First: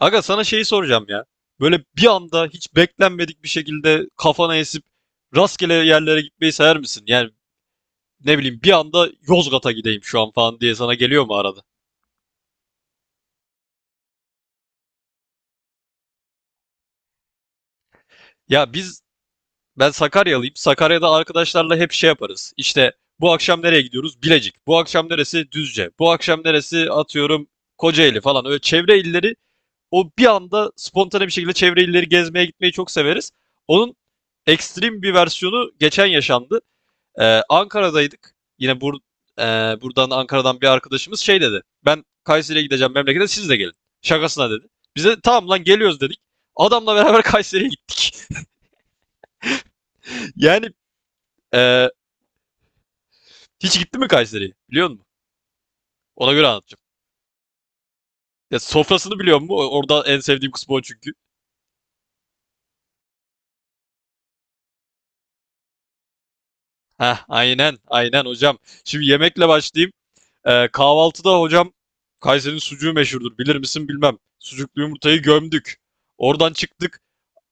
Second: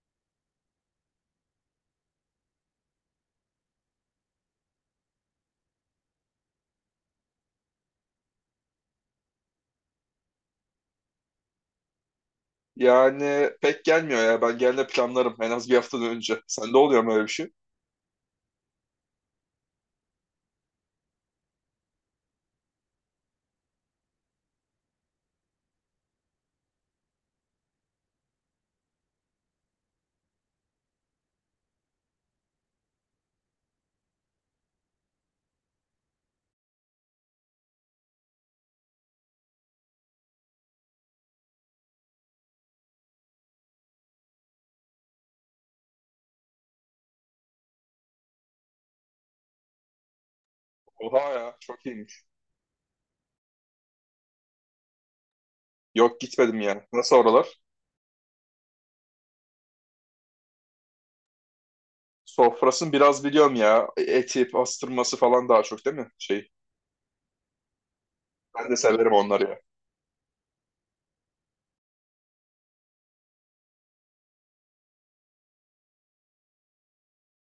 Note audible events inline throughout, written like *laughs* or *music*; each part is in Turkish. Aga sana şeyi soracağım ya. Böyle bir anda hiç beklenmedik bir şekilde kafana esip rastgele yerlere gitmeyi sever misin? Yani ne bileyim bir anda Yozgat'a gideyim şu an falan diye sana geliyor mu arada? Yani pek gelmiyor ya. Ben gelme planlarım en az bir haftadan önce. Sende oluyor mu öyle bir şey? Ya biz Ben Sakaryalıyım. Sakarya'da arkadaşlarla hep şey yaparız. İşte bu akşam nereye gidiyoruz? Bilecik. Bu akşam neresi? Düzce. Bu akşam neresi? Atıyorum Kocaeli falan. Öyle çevre illeri, o bir anda spontane bir şekilde çevre illeri gezmeye gitmeyi çok severiz. Onun ekstrem bir versiyonu geçen yaşandı. Ankara'daydık. E, Buradan Ankara'dan bir arkadaşımız şey dedi. Ben Kayseri'ye gideceğim memlekete siz de gelin. Şakasına dedi. Biz de tamam lan geliyoruz dedik. Adamla *laughs* beraber Kayseri'ye gittik. *laughs* Yani Oha ya çok e, iyiymiş. hiç gitti mi Kayseri'ye biliyor musun? Yok Ona göre gitmedim anlatacağım. ya. Nasıl oralar? Ya sofrasını biliyor musun? Orada en sevdiğim kısmı o çünkü. Sofrasını biraz biliyorum ya. Eti, pastırması falan daha çok değil mi? Şey. Heh, aynen aynen hocam. Ben de Şimdi severim onları yemekle ya. başlayayım. Kahvaltıda hocam Kayseri'nin sucuğu meşhurdur. Bilir misin bilmem. Sucuklu yumurtayı gömdük. Oradan çıktık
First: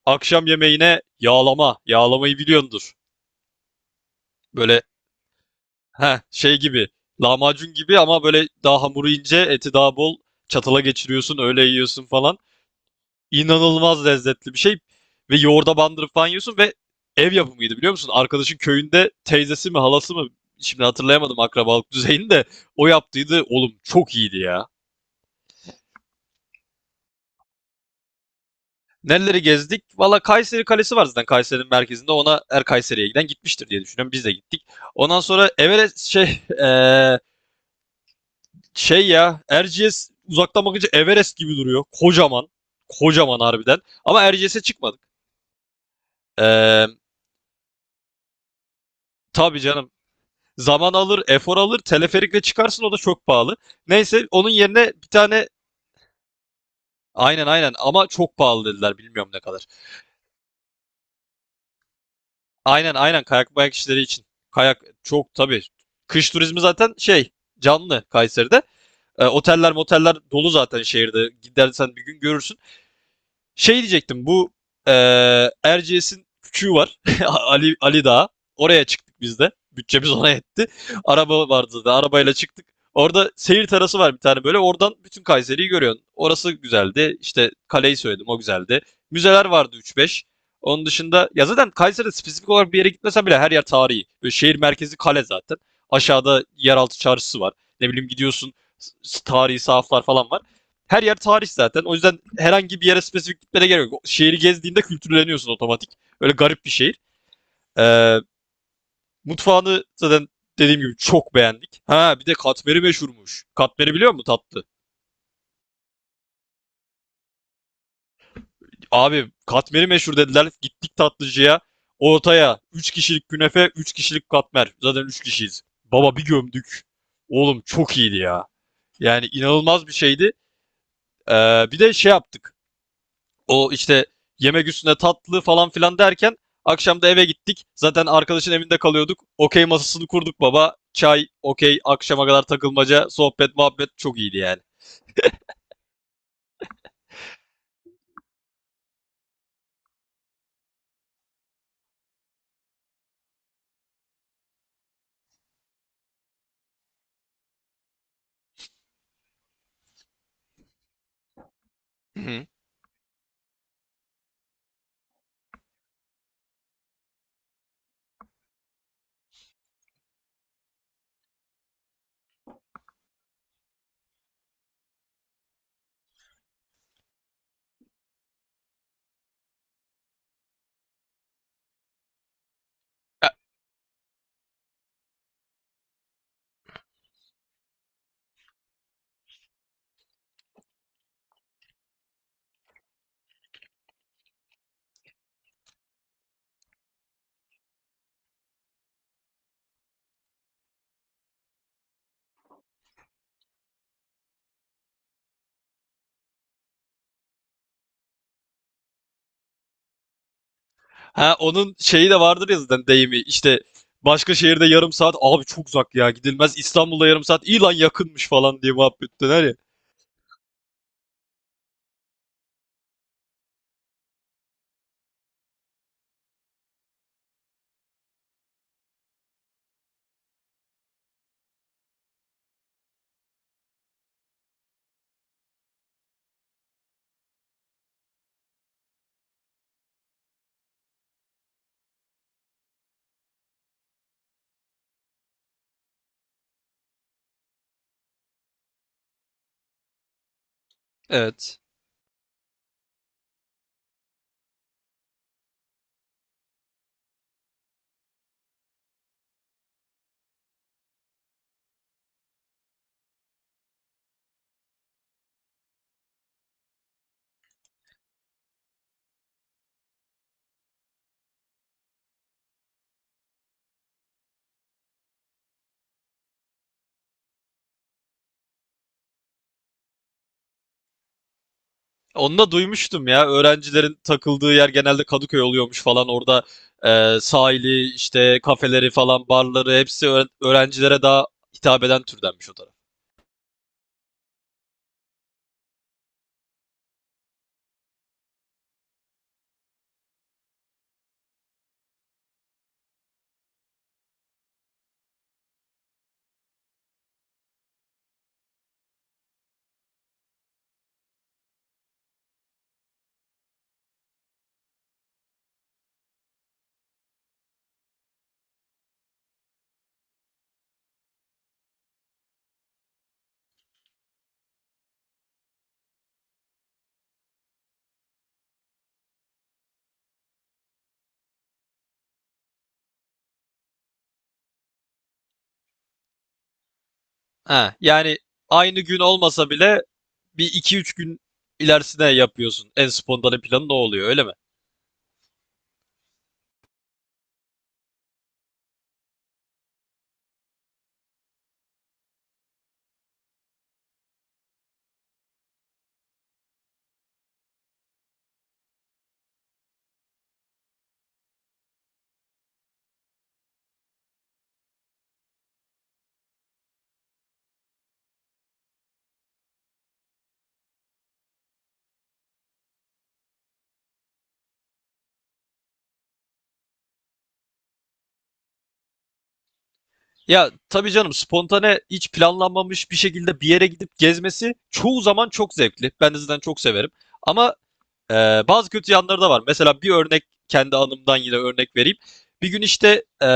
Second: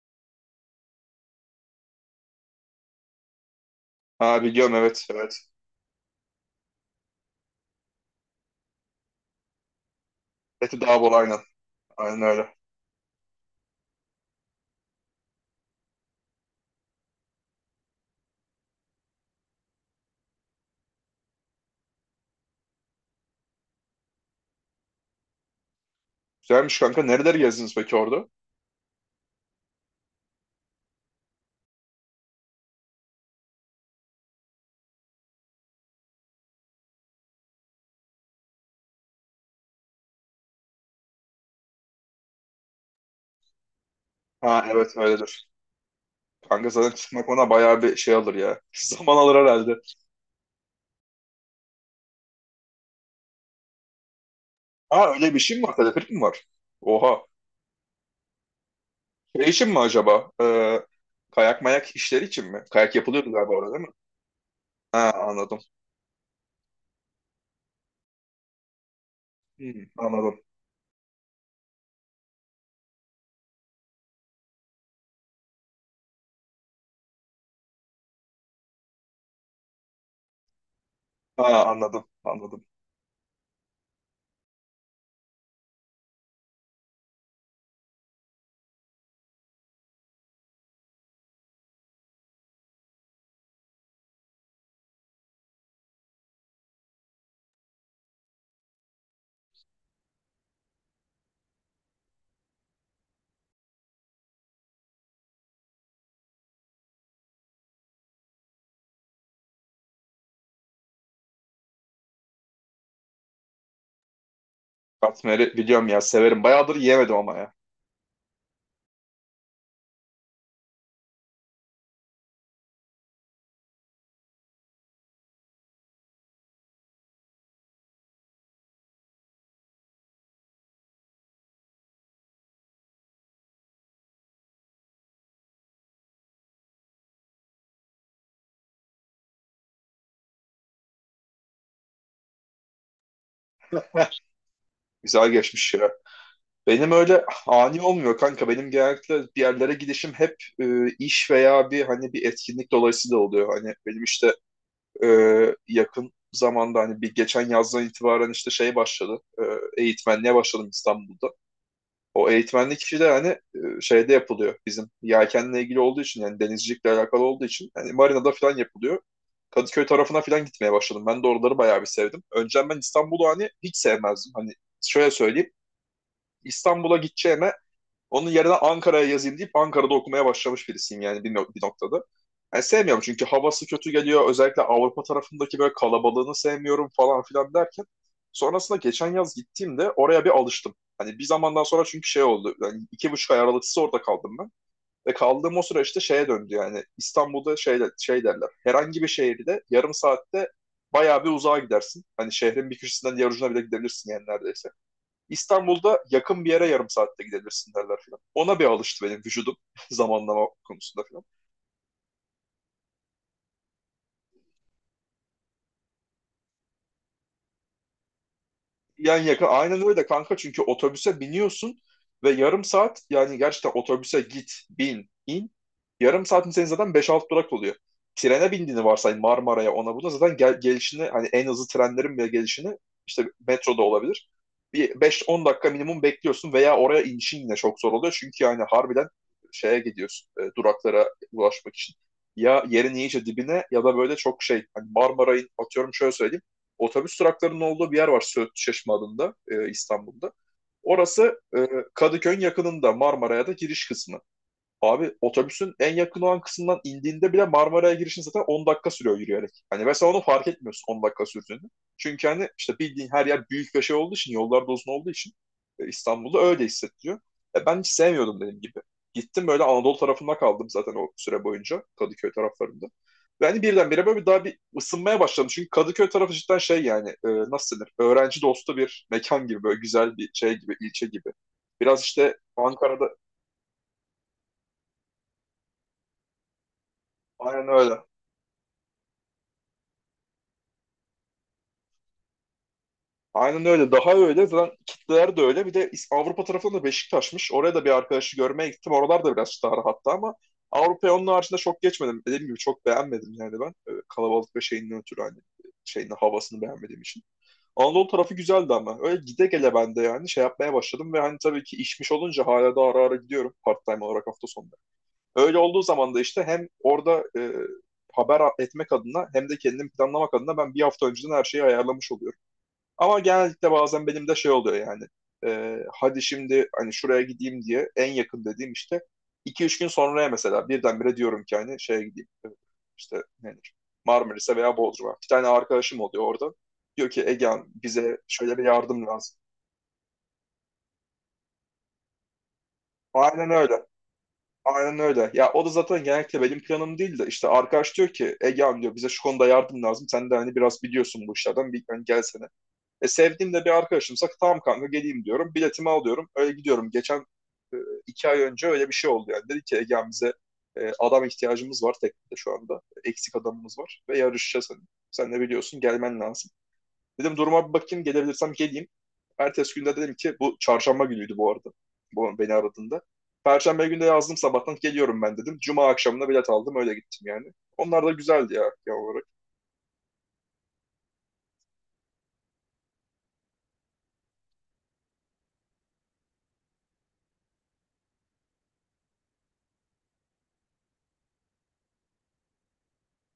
akşam yemeğine yağlama. Yağlamayı biliyordur. Ha biliyorum, Böyle evet evet. heh, şey gibi, lahmacun gibi ama böyle daha hamuru ince eti daha bol, Eti çatala daha bol aynen. geçiriyorsun öyle yiyorsun Aynen falan. öyle. İnanılmaz lezzetli bir şey ve yoğurda bandırıp falan yiyorsun ve ev yapımıydı biliyor musun? Arkadaşın köyünde teyzesi mi halası mı, şimdi hatırlayamadım akrabalık düzeyini de, o yaptıydı. Oğlum çok iyiydi ya. Güzelmiş kanka. Nereleri gezdiniz peki orada? Nereleri gezdik? Valla Kayseri Kalesi var zaten Kayseri'nin merkezinde. Ona her Kayseri'ye giden gitmiştir diye düşünüyorum. Biz de gittik. Ondan sonra Everest şey şey ya Erciyes uzaktan bakınca Everest gibi duruyor. Kocaman. Kocaman harbiden. Ama Erciyes'e Ha evet çıkmadık. öyledir. Kanka Eee zaten çıkmak ona bayağı bir şey alır ya. *laughs* Zaman alır tabii herhalde. canım. Zaman alır, efor alır. Teleferikle çıkarsın o da çok pahalı. Neyse onun yerine Ha bir öyle bir tane, şey mi var? Teleferik mi var? Oha. aynen aynen ama çok pahalı dediler, bilmiyorum ne Şey kadar. için mi acaba? Kayak mayak işleri için mi? Kayak Aynen aynen yapılıyordu galiba kayak orada bayak değil mi? işleri için. Kayak Ha çok anladım. tabii. Kış turizmi zaten şey, canlı Kayseri'de. Oteller Hmm, moteller anladım. dolu zaten şehirde. Gidersen bir gün görürsün. Şey diyecektim, bu Erciyes'in küçüğü var. *laughs* Ali Ali Dağı. Oraya çıktık biz de. Bütçemiz ona yetti. Araba Ha vardı da anladım. arabayla Anladım. çıktık. Orada seyir terası var bir tane böyle. Oradan bütün Kayseri'yi görüyorsun. Orası güzeldi. İşte kaleyi söyledim, o güzeldi. Müzeler vardı üç beş. Onun dışında ya zaten Kayseri'de spesifik olarak bir yere gitmesen bile her yer tarihi. Böyle şehir merkezi kale zaten. Aşağıda yeraltı çarşısı var. Ne bileyim gidiyorsun, tarihi sahaflar falan var. Her yer tarih zaten. O yüzden herhangi bir yere spesifik gitmene gerek yok. Şehri gezdiğinde kültürleniyorsun otomatik. Öyle garip bir şehir. Ee, Mutfağını zaten dediğim gibi çok beğendik. Ha bir de katmeri meşhurmuş. Katmeri biliyor musun, tatlı? Katmer'i biliyorum ya, severim. Bayağıdır yiyemedim ama ya. Abi katmeri meşhur dediler. Gittik tatlıcıya. Ortaya üç kişilik künefe, 3 kişilik katmer. Zaten 3 kişiyiz. Baba bir gömdük. Oğlum çok iyiydi ya. Yani inanılmaz bir şeydi. Bir de şey yaptık. O işte yemek üstüne tatlı falan filan derken akşam da eve gittik. Zaten arkadaşın evinde kalıyorduk. Okey masasını kurduk baba. Çay, okey, akşama kadar takılmaca, sohbet, muhabbet çok *laughs* iyiydi yani. Güzel geçmiş ya. Benim öyle ani olmuyor kanka. Benim genellikle bir yerlere gidişim hep iş veya hani bir etkinlik dolayısıyla oluyor. Hani benim işte e, yakın zamanda hani bir geçen yazdan itibaren işte şey başladı. Eğitmenliğe başladım İstanbul'da. Hı O hı. eğitmenlik kişi de hani şeyde yapılıyor, bizim yelkenle ilgili olduğu için, yani denizcilikle alakalı olduğu için hani marinada falan yapılıyor. Kadıköy tarafına falan gitmeye başladım. Ben de oraları bayağı bir sevdim. Önceden ben İstanbul'u hani hiç sevmezdim. Hani şöyle söyleyeyim. İstanbul'a gideceğime onun yerine Ankara'ya yazayım deyip Ankara'da okumaya başlamış birisiyim yani bir, no- bir noktada. Yani sevmiyorum çünkü havası kötü geliyor. Özellikle Avrupa tarafındaki böyle kalabalığını sevmiyorum falan filan derken. Sonrasında geçen yaz gittiğimde oraya bir alıştım. Hani bir zamandan sonra çünkü şey oldu. Yani 2,5 ay aralıksız orada kaldım ben. Ve kaldığım o süreçte işte şeye döndü yani. İstanbul'da şey derler. Herhangi bir şehirde yarım saatte bayağı bir uzağa gidersin. Hani şehrin bir köşesinden diğer ucuna bile gidebilirsin yani neredeyse. İstanbul'da yakın bir yere yarım saatte gidebilirsin derler filan. Ona bir alıştı benim vücudum *laughs* zamanlama konusunda filan. Ha onun şeyi de vardır ya zaten, deyimi işte, başka şehirde yarım saat abi çok uzak ya gidilmez, İstanbul'da yarım saat iyi lan yakınmış falan diye yan muhabbet döner yakın. ya. Aynen öyle kanka, çünkü otobüse biniyorsun ve yarım saat, yani gerçekten otobüse git, bin, in. Yarım saatin senin zaten beş 6 durak oluyor. Trene bindiğini varsay, Marmara'ya ona buna zaten gelişini, hani en hızlı trenlerin bile gelişini, işte metroda olabilir. Bir 5-10 dakika minimum bekliyorsun veya oraya inişin yine çok zor oluyor. Çünkü yani harbiden şeye gidiyorsun, duraklara ulaşmak için. Ya yerin iyice dibine ya da böyle çok şey, hani Marmara'yı atıyorum, şöyle söyleyeyim, otobüs duraklarının olduğu bir yer var Söğüt Çeşme adında, İstanbul'da. Orası Evet. Kadıköy'ün yakınında, Marmara'ya da giriş kısmı. Abi otobüsün en yakın olan kısmından indiğinde bile Marmara'ya girişin zaten 10 dakika sürüyor yürüyerek. Hani mesela onu fark etmiyorsun 10 dakika sürdüğünü. Çünkü hani işte bildiğin her yer büyük ve şey olduğu için, yollar da uzun olduğu için İstanbul'da öyle hissettiriyor. Ben hiç sevmiyordum dediğim gibi. Gittim, böyle Anadolu tarafında kaldım zaten o süre boyunca, Kadıköy taraflarında. Ve hani birdenbire böyle bir daha bir ısınmaya başladım. Çünkü Kadıköy tarafı cidden şey yani, nasıl denir? Öğrenci dostu bir mekan gibi, böyle güzel bir şey gibi, ilçe gibi. Biraz işte Onu da Ankara'da duymuştum ya. Öğrencilerin takıldığı yer genelde Kadıköy oluyormuş falan. Orada aynen sahili, öyle. işte kafeleri falan, barları, hepsi öğrencilere daha hitap eden türdenmiş o taraf. Aynen öyle. Daha öyle. Zaten kitleler de öyle. Bir de İs- Avrupa tarafında da Beşiktaş'mış. Oraya da bir arkadaşı görmeye gittim. Oralar da biraz daha rahattı ama Avrupa'ya onun haricinde çok geçmedim. Dediğim gibi çok beğenmedim yani ben. Kalabalık ve şeyinden ötürü, hani şeyin havasını beğenmediğim için. Anadolu tarafı güzeldi ama. Öyle gide gele ben de yani şey yapmaya başladım ve hani tabii ki işmiş olunca hala da ara ara gidiyorum part-time olarak, hafta sonları. Öyle olduğu zaman da işte hem orada haber etmek adına hem de kendimi planlamak adına ben bir hafta önceden her şeyi ayarlamış oluyorum. Ama genellikle bazen benim de şey oluyor yani. Hadi şimdi hani şuraya gideyim diye, en yakın dediğim işte 2-3 gün sonraya mesela, birdenbire diyorum ki hani şeye gideyim. İşte nedir? Marmaris'e veya Bodrum'a. Bir tane arkadaşım oluyor orada. Diyor ki, Egehan, Ha, bize yani şöyle bir aynı gün yardım lazım. olmasa bile bir iki üç gün ilerisine yapıyorsun. En spontane Aynen planı ne öyle. oluyor, öyle mi? Aynen öyle. Ya o da zaten genellikle benim planım değil de, işte arkadaş diyor ki Egehan, diyor, bize şu konuda yardım lazım. Sen de hani biraz biliyorsun bu işlerden, bir hani gelsene. Sevdiğim de bir arkadaşımsa tamam kanka geleyim diyorum. Biletimi alıyorum. Öyle gidiyorum. Geçen e, 2 ay önce öyle bir şey oldu yani. Dedi ki, Ege'm, bize adam ihtiyacımız var teknede şu anda. Eksik adamımız var ve yarışacağız hani. Sen de biliyorsun, gelmen lazım. Dedim, duruma bir bakayım, gelebilirsem geleyim. Ertesi günde dedim ki, bu çarşamba günüydü bu arada, bu beni aradığında. Perşembe günde yazdım, sabahtan geliyorum ben dedim. Cuma akşamına bilet aldım, öyle gittim yani. Onlar da güzeldi ya genel olarak. Ya tabii canım, spontane hiç planlanmamış bir şekilde bir yere gidip gezmesi çoğu zaman çok zevkli. Ben de zaten çok severim. Ama bazı kötü yanları da var. Mesela bir örnek, kendi anımdan yine örnek vereyim. Bir gün işte, e,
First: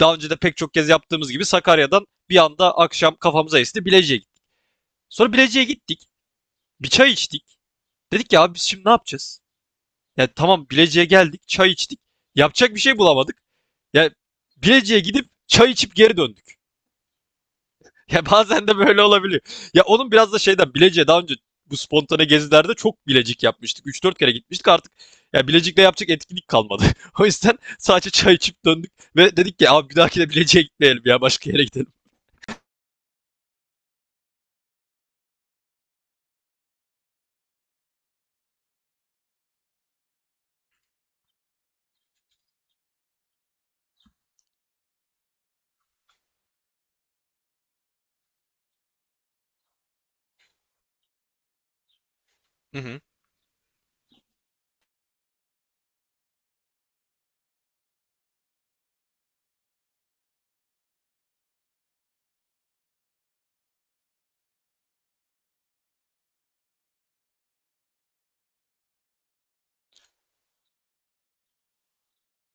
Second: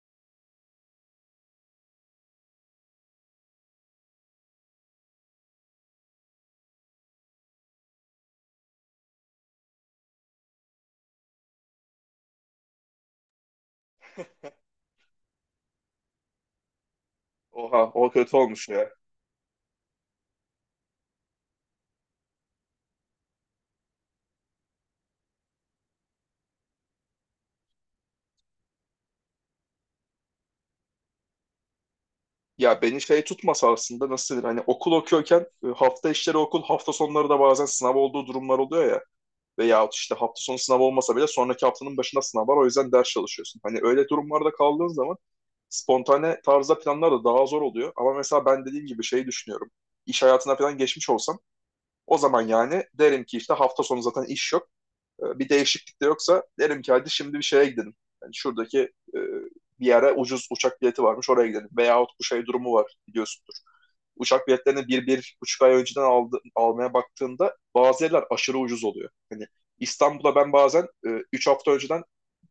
daha önce de pek çok kez yaptığımız gibi Sakarya'dan bir anda akşam kafamıza esti, Bilecik'e gittik. Sonra Bilecik'e gittik. Bir çay içtik. Dedik ya abi biz şimdi ne yapacağız? Yani tamam Bilecik'e geldik, çay içtik. Yapacak bir şey bulamadık. Yani Bilecik'e gidip çay içip geri döndük. Oha, o *laughs* Ya kötü bazen olmuş de ya. böyle olabiliyor. Ya onun biraz da şeyden, Bilecik'e daha önce bu spontane gezilerde çok Bilecik yapmıştık. Üç dört kere gitmiştik artık. Ya Bilecik'le yapacak etkinlik kalmadı. *laughs* O yüzden sadece çay içip döndük ve dedik ki abi bir dahaki de Bilecik'e gitmeyelim ya, başka yere gidelim. Ya beni şey tutmasa aslında, nasıl denir, hani okul okuyorken hafta işleri okul, hafta sonları da bazen sınav olduğu durumlar oluyor ya, veyahut işte hafta sonu sınav olmasa bile sonraki haftanın başında sınav var, o yüzden ders çalışıyorsun. Hani öyle durumlarda kaldığın zaman spontane tarzda planlar da daha zor oluyor ama mesela ben dediğim gibi şeyi düşünüyorum, iş hayatına falan geçmiş olsam o zaman Hı yani hı. derim ki, işte hafta sonu zaten iş yok. Bir değişiklik de yoksa derim ki hadi şimdi bir şeye gidelim. Yani şuradaki e, bir yere ucuz uçak bileti varmış, oraya gidelim. Veyahut bu şey durumu var biliyorsun, uçak biletlerini 1, 1,5 ay önceden almaya baktığında bazı yerler aşırı ucuz oluyor. Hani İstanbul'a ben bazen 3 hafta önceden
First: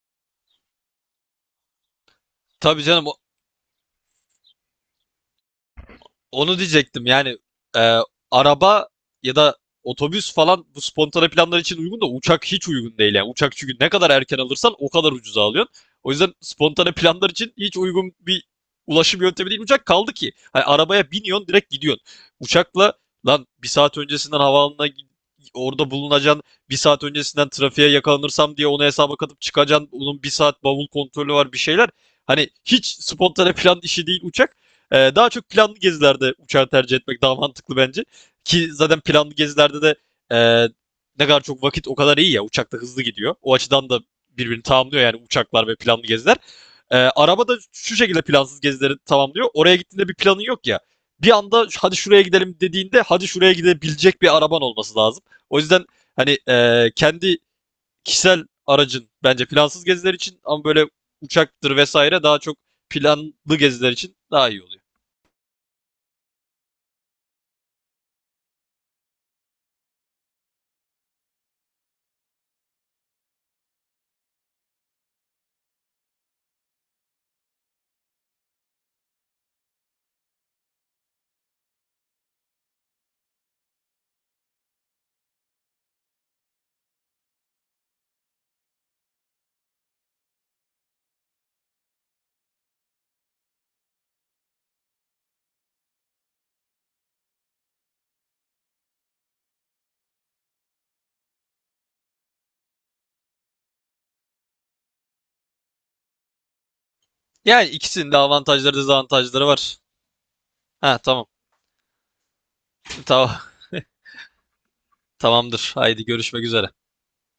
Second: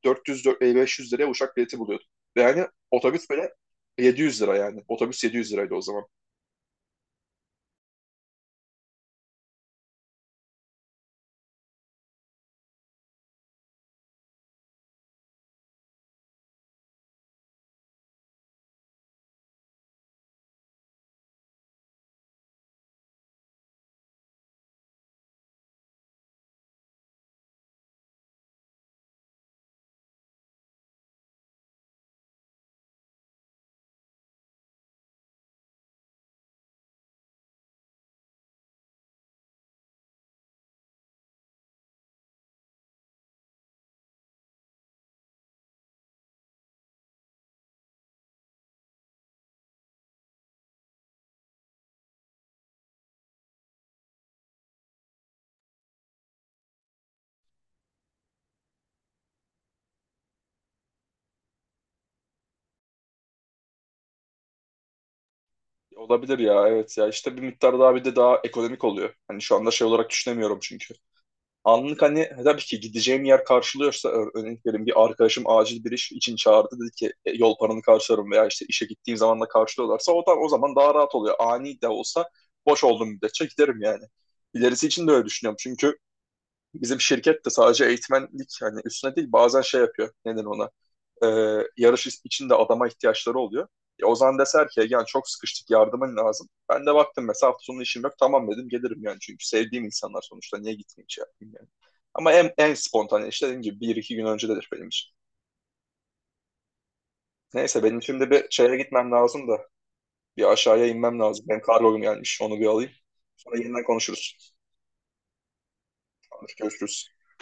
400-500 liraya uçak bileti buluyordum. Ve yani Tabii canım. otobüs böyle 700 lira yani. Otobüs 700 liraydı o zaman. Onu diyecektim yani. e, Araba ya da otobüs falan bu spontane planlar için uygun da uçak hiç uygun değil yani. Uçak çünkü ne kadar erken alırsan o kadar ucuza alıyorsun. O yüzden spontane planlar için hiç uygun bir ulaşım yöntemi değil uçak, kaldı ki hani arabaya biniyorsun direkt gidiyorsun. Uçakla lan bir saat öncesinden orada bulunacaksın. Bir saat öncesinden trafiğe yakalanırsam diye onu hesaba katıp çıkacaksın. Onun bir saat bavul kontrolü var bir şeyler. Hani hiç spontane plan işi değil uçak. Daha çok planlı gezilerde uçağı tercih etmek daha mantıklı bence. Ki zaten planlı gezilerde de e, ne kadar çok vakit o kadar iyi ya. Uçakta hızlı gidiyor. O açıdan da birbirini tamamlıyor yani, uçaklar ve planlı geziler. Araba da şu şekilde plansız gezileri tamamlıyor. Oraya gittiğinde bir planın yok ya. Bir anda hadi şuraya gidelim dediğinde, hadi şuraya gidebilecek bir araban olması lazım. O yüzden hani kendi kişisel aracın bence plansız geziler için, ama böyle uçaktır vesaire daha çok planlı geziler için daha iyi oluyor. Olabilir ya, evet. Ya işte bir miktar daha, bir de daha ekonomik oluyor. Hani şu anda şey olarak düşünemiyorum çünkü. Anlık hani, tabii ki gideceğim yer karşılıyorsa, örnek vereyim, bir arkadaşım acil bir iş için çağırdı, dedi ki, "E, yol paranı karşılarım" veya işte işe gittiğim zaman da karşılıyorlarsa, o da o zaman daha rahat oluyor. Ani de olsa boş olduğum müddetçe giderim yani. İlerisi için de öyle düşünüyorum. Çünkü bizim şirket de sadece eğitmenlik hani üstüne değil, bazen şey yapıyor. Neden ona? e, Yarış için de adama ihtiyaçları oluyor. E, Ozan deser ki yani, çok sıkıştık, yardımın lazım. Ben de baktım mesela hafta sonu işim yok, tamam dedim gelirim yani, çünkü sevdiğim insanlar sonuçta, niye gitmeyeyim şey yapayım yani. Ama en, spontane işte dediğim gibi bir iki gün öncedir benim için. Yani Neyse, benim ikisinin de şimdi bir avantajları şeye gitmem dezavantajları lazım da, var. bir aşağıya Ha inmem tamam. lazım. Benim kargom gelmiş, onu bir alayım. Tamam. *laughs* Sonra yeniden konuşuruz. Tamamdır. Haydi görüşmek Hadi üzere. görüşürüz.